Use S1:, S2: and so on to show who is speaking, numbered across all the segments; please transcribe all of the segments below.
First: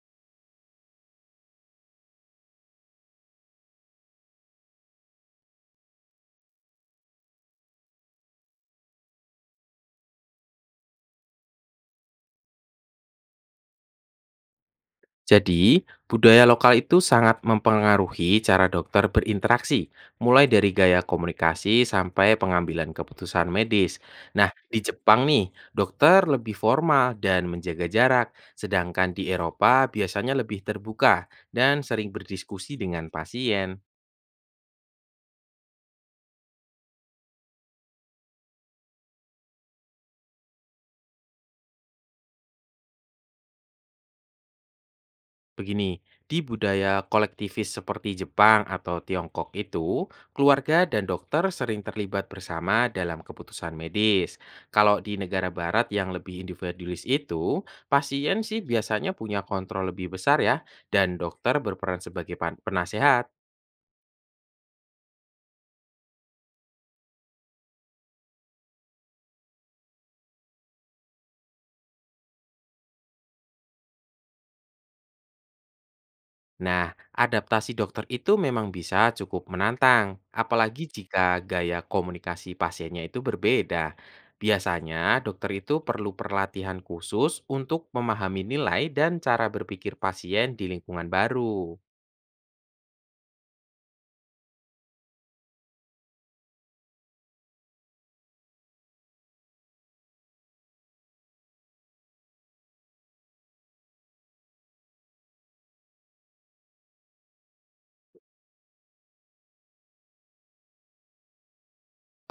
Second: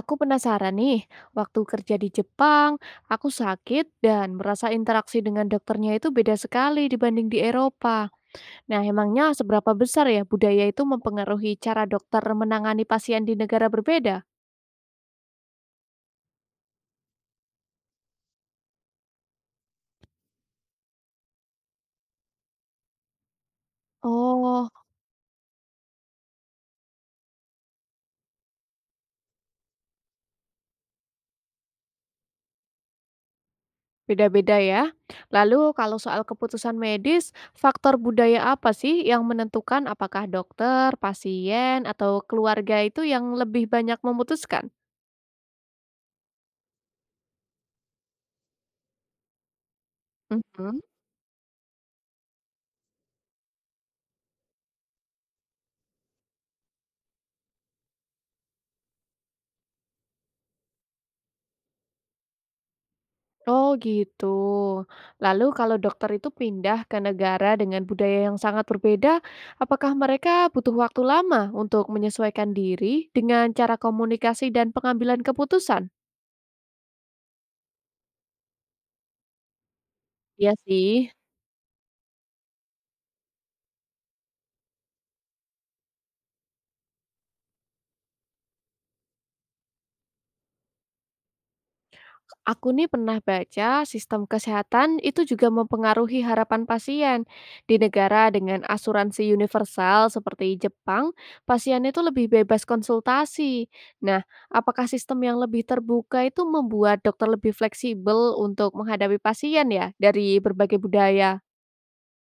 S1: Aku penasaran nih, waktu kerja di Jepang, aku sakit dan merasa interaksi dengan dokternya itu beda sekali dibanding di Eropa. Nah, emangnya seberapa besar ya budaya itu mempengaruhi cara dokter menangani pasien di negara berbeda?
S2: Jadi, budaya lokal itu sangat mempengaruhi cara dokter berinteraksi, mulai dari gaya komunikasi sampai pengambilan keputusan medis. Nah,
S1: Oh,
S2: di Jepang nih, dokter lebih formal dan menjaga jarak, sedangkan di Eropa biasanya lebih terbuka dan sering berdiskusi dengan pasien.
S1: beda-beda ya. Lalu kalau soal keputusan medis, faktor budaya apa sih yang menentukan apakah dokter, pasien, atau keluarga itu yang lebih banyak memutuskan?
S2: Begini, di budaya kolektivis seperti Jepang atau Tiongkok itu,
S1: Mhm.
S2: keluarga dan dokter sering terlibat bersama dalam keputusan medis. Kalau di negara barat yang lebih individualis itu, pasien sih biasanya punya kontrol lebih besar ya, dan dokter berperan sebagai penasehat.
S1: Oh gitu. Lalu kalau dokter itu pindah ke negara dengan budaya yang sangat berbeda, apakah mereka butuh waktu lama untuk menyesuaikan diri dengan cara komunikasi dan pengambilan keputusan?
S2: Nah, adaptasi dokter itu memang bisa cukup menantang,
S1: Iya
S2: apalagi
S1: sih.
S2: jika gaya komunikasi pasiennya itu berbeda. Biasanya, dokter itu perlu perlatihan khusus untuk memahami nilai dan cara berpikir pasien di lingkungan baru.
S1: Aku nih pernah baca sistem kesehatan itu juga mempengaruhi harapan pasien. Di negara dengan asuransi universal seperti Jepang, pasien itu lebih bebas konsultasi. Nah, apakah sistem yang lebih terbuka itu membuat dokter lebih fleksibel untuk menghadapi pasien ya dari berbagai budaya?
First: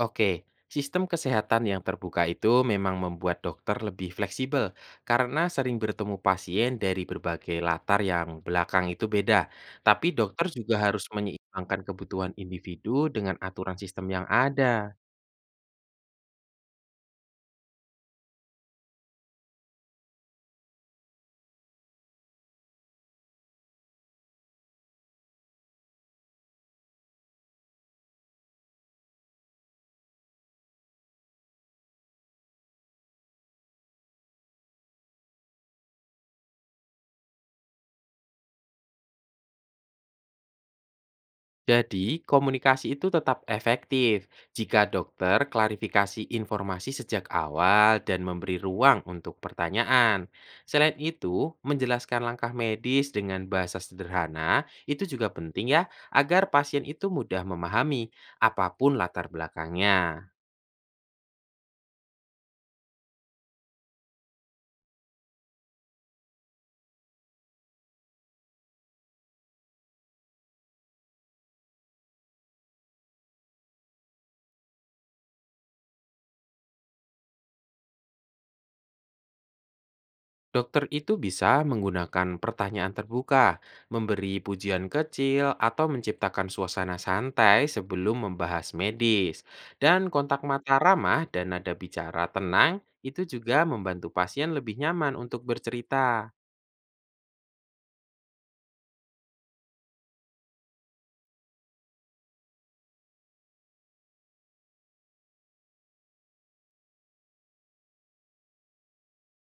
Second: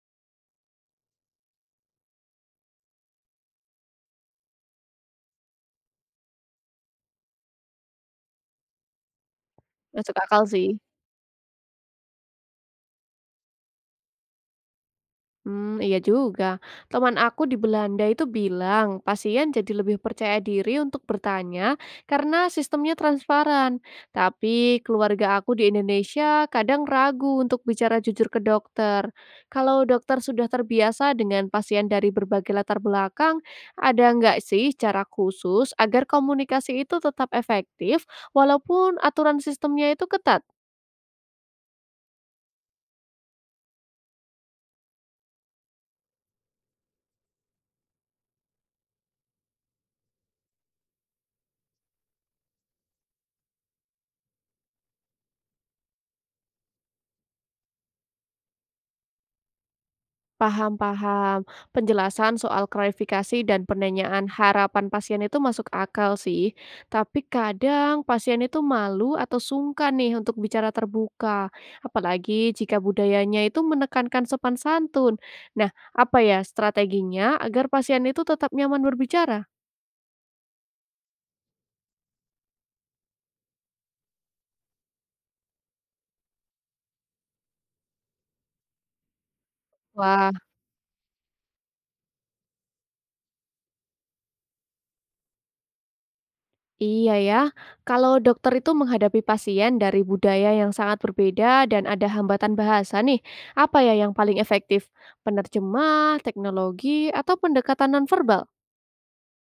S2: Oke, sistem kesehatan yang terbuka itu memang membuat dokter lebih fleksibel karena sering bertemu pasien dari berbagai latar yang belakang itu beda. Tapi
S1: Masuk akal
S2: dokter
S1: sih.
S2: juga harus menyeimbangkan kebutuhan individu dengan aturan sistem yang ada.
S1: Hmm, iya juga. Teman aku di Belanda itu bilang, pasien jadi lebih percaya diri untuk bertanya karena sistemnya transparan. Tapi keluarga aku di Indonesia kadang ragu untuk bicara jujur ke dokter. Kalau dokter sudah terbiasa dengan pasien dari berbagai latar belakang, ada nggak sih cara khusus agar komunikasi itu tetap efektif walaupun aturan sistemnya itu ketat?
S2: Jadi, komunikasi itu tetap efektif jika dokter klarifikasi informasi sejak awal dan memberi ruang untuk pertanyaan. Selain itu, menjelaskan langkah medis dengan bahasa sederhana itu juga penting ya, agar pasien itu mudah memahami apapun latar belakangnya.
S1: Paham paham. Penjelasan soal klarifikasi dan penanyaan harapan pasien itu masuk akal sih. Tapi kadang pasien itu malu atau sungkan nih untuk bicara terbuka. Apalagi jika budayanya itu menekankan sopan santun. Nah, apa ya strateginya agar pasien itu tetap nyaman berbicara?
S2: Dokter itu bisa menggunakan pertanyaan terbuka, memberi pujian kecil, atau menciptakan suasana santai sebelum membahas medis. Dan
S1: Wah,
S2: kontak mata ramah dan nada bicara tenang itu juga membantu pasien lebih nyaman untuk bercerita.
S1: iya ya, kalau dokter itu menghadapi pasien dari budaya yang sangat berbeda dan ada hambatan bahasa nih, apa ya yang paling efektif? Penerjemah, teknologi, atau pendekatan nonverbal?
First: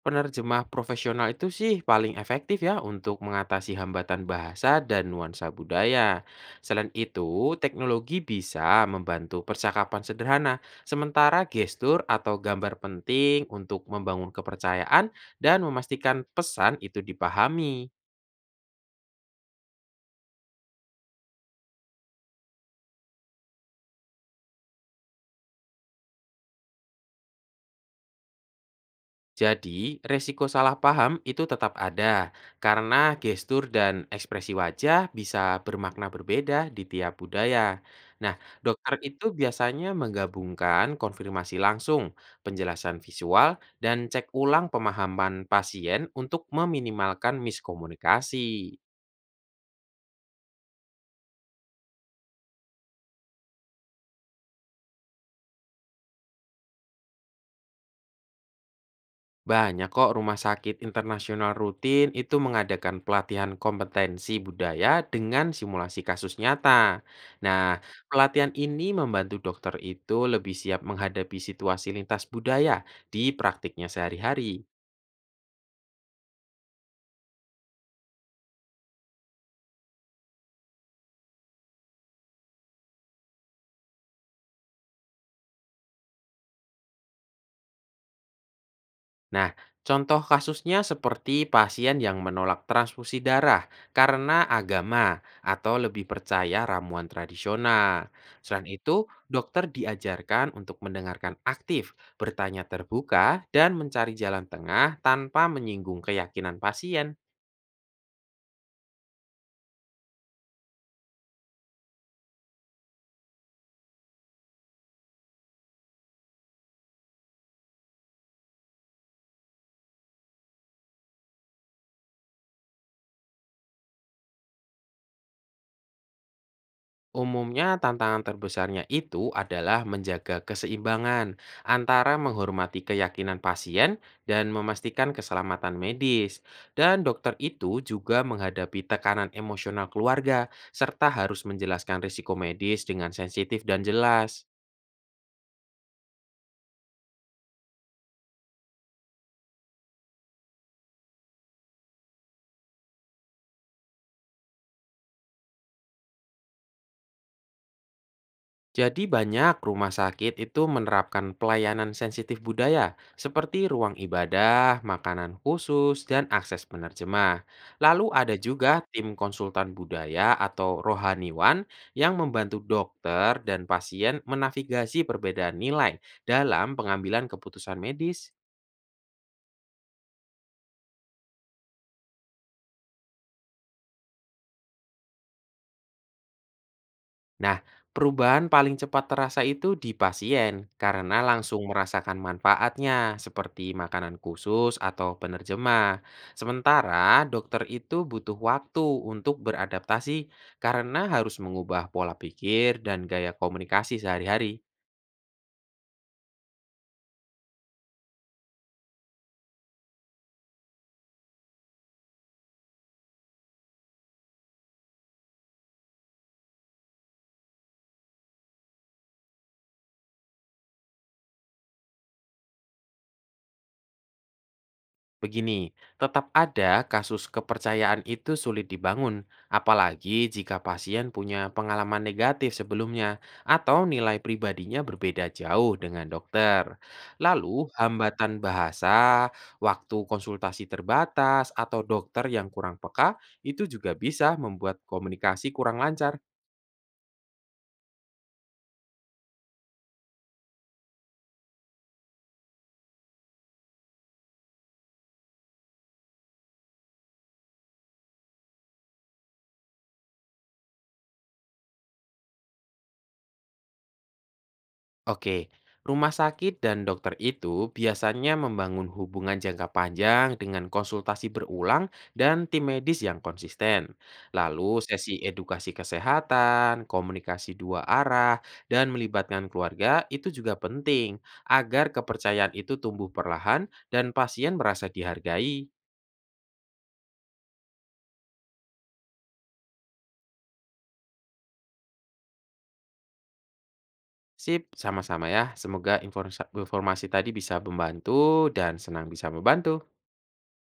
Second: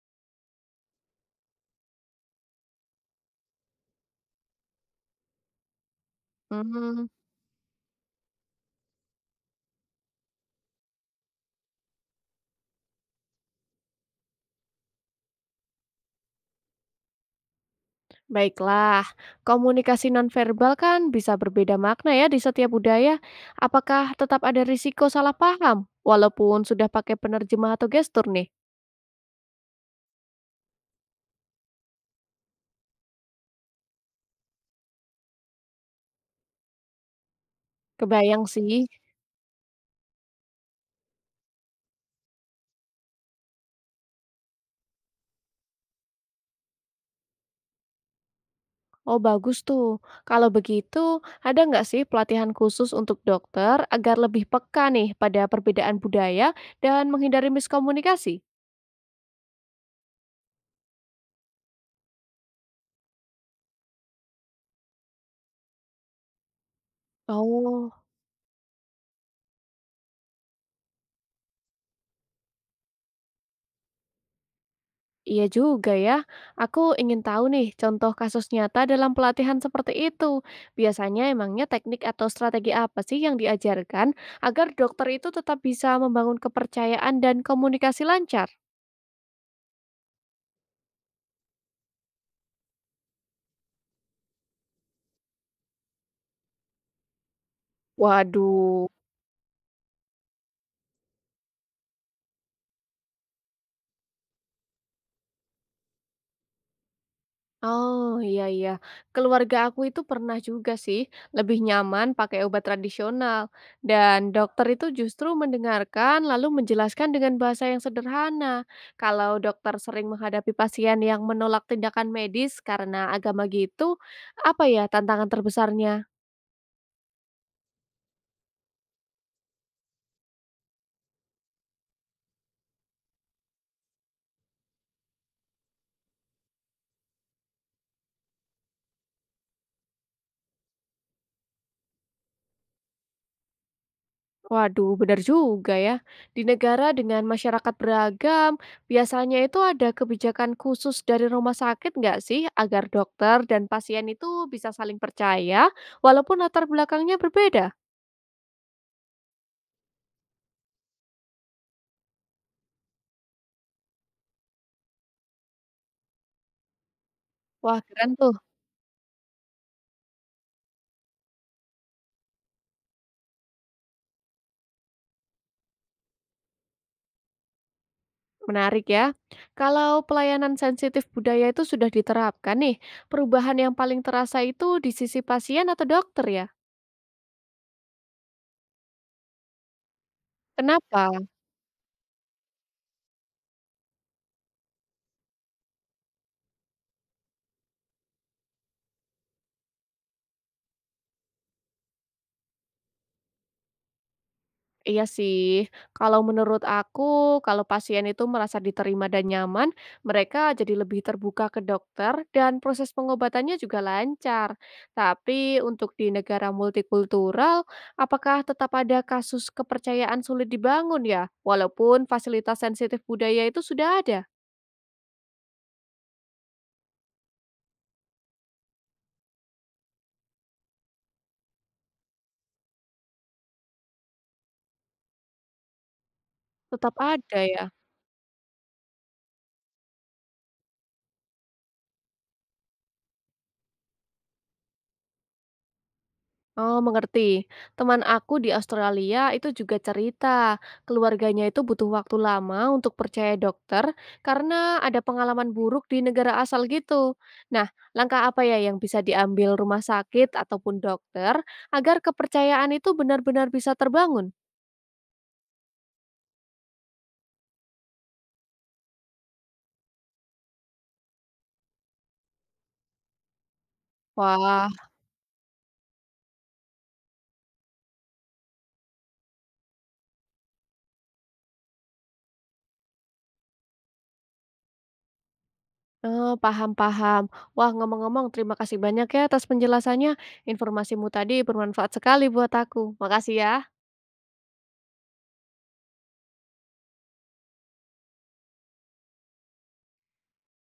S2: Penerjemah profesional itu sih paling efektif ya untuk mengatasi hambatan bahasa dan nuansa budaya. Selain
S1: Hmm,
S2: itu, teknologi bisa membantu percakapan sederhana, sementara gestur atau gambar penting untuk membangun kepercayaan dan memastikan pesan itu dipahami.
S1: baiklah, komunikasi nonverbal kan bisa berbeda makna ya di setiap budaya. Apakah tetap ada risiko salah paham walaupun sudah pakai penerjemah atau gestur nih?
S2: Jadi, resiko salah paham itu tetap ada karena gestur dan ekspresi wajah bisa bermakna berbeda di tiap budaya. Nah,
S1: Kebayang sih.
S2: dokter itu biasanya menggabungkan konfirmasi langsung, penjelasan visual, dan cek ulang pemahaman pasien untuk meminimalkan miskomunikasi.
S1: Oh, bagus tuh. Kalau begitu, ada nggak sih pelatihan khusus untuk dokter agar lebih peka nih pada perbedaan budaya dan menghindari miskomunikasi?
S2: Banyak kok rumah sakit internasional rutin itu mengadakan pelatihan kompetensi budaya dengan simulasi kasus nyata. Nah,
S1: Oh,
S2: pelatihan ini membantu dokter itu lebih siap menghadapi situasi lintas budaya di praktiknya sehari-hari.
S1: iya juga ya. Aku ingin tahu nih contoh kasus nyata dalam pelatihan seperti itu. Biasanya emangnya teknik atau strategi apa sih yang diajarkan agar dokter itu tetap bisa membangun kepercayaan dan komunikasi lancar?
S2: Nah, contoh kasusnya seperti pasien yang menolak transfusi darah karena agama atau lebih percaya ramuan tradisional. Selain
S1: Waduh.
S2: itu, dokter diajarkan untuk mendengarkan aktif, bertanya terbuka, dan mencari jalan tengah tanpa menyinggung keyakinan pasien.
S1: Oh, iya iya. Keluarga aku itu pernah juga sih, lebih nyaman pakai obat tradisional. Dan dokter itu justru mendengarkan lalu menjelaskan dengan bahasa yang sederhana. Kalau dokter sering menghadapi pasien yang menolak tindakan medis karena agama gitu, apa ya tantangan terbesarnya?
S2: Umumnya tantangan terbesarnya itu adalah menjaga keseimbangan antara menghormati keyakinan pasien dan memastikan keselamatan medis. Dan dokter itu juga menghadapi tekanan emosional keluarga serta harus menjelaskan risiko medis dengan sensitif dan jelas.
S1: Waduh, benar juga ya. Di negara dengan masyarakat beragam, biasanya itu ada kebijakan khusus dari rumah sakit nggak sih agar dokter dan pasien itu bisa saling percaya walaupun latar belakangnya berbeda?
S2: Jadi banyak rumah sakit itu menerapkan pelayanan sensitif budaya seperti ruang ibadah, makanan khusus, dan akses penerjemah.
S1: Wah,
S2: Lalu
S1: keren tuh.
S2: ada juga tim konsultan budaya atau rohaniwan yang membantu dokter dan pasien menavigasi perbedaan nilai dalam pengambilan keputusan medis.
S1: Menarik ya. Kalau pelayanan sensitif budaya itu sudah diterapkan nih, perubahan yang paling terasa itu di sisi pasien atau dokter ya?
S2: Nah, perubahan paling cepat terasa itu di pasien
S1: Kenapa?
S2: karena langsung merasakan manfaatnya seperti makanan khusus atau penerjemah. Sementara dokter itu butuh waktu untuk beradaptasi karena harus mengubah pola pikir dan gaya komunikasi sehari-hari.
S1: Iya sih, kalau menurut aku, kalau pasien itu merasa diterima dan nyaman, mereka jadi lebih terbuka ke dokter dan proses pengobatannya juga lancar. Tapi untuk di negara multikultural, apakah tetap ada kasus kepercayaan sulit dibangun ya? Walaupun fasilitas sensitif budaya itu sudah ada,
S2: Begini, tetap ada kasus kepercayaan itu sulit dibangun, apalagi jika pasien punya pengalaman negatif sebelumnya atau nilai pribadinya berbeda jauh dengan dokter.
S1: tetap ada ya.
S2: Lalu, hambatan bahasa, waktu konsultasi terbatas, atau dokter yang kurang peka itu juga bisa membuat komunikasi kurang lancar.
S1: Oh, mengerti. Teman aku di Australia itu juga cerita, keluarganya itu butuh waktu lama untuk percaya dokter karena ada pengalaman buruk di negara asal gitu. Nah, langkah apa ya yang bisa diambil rumah sakit ataupun dokter agar kepercayaan itu benar-benar bisa terbangun?
S2: Oke, rumah sakit dan dokter itu biasanya membangun hubungan jangka panjang dengan konsultasi berulang dan tim medis yang konsisten.
S1: Wah,
S2: Lalu sesi edukasi kesehatan, komunikasi dua arah, dan melibatkan keluarga itu juga penting agar kepercayaan itu tumbuh perlahan dan pasien merasa dihargai.
S1: eh, paham-paham. Wah, ngomong-ngomong, terima kasih banyak ya atas penjelasannya. Informasimu tadi bermanfaat sekali buat aku. Makasih ya.
S2: Sip, sama-sama ya. Semoga informasi tadi bisa membantu dan senang bisa membantu.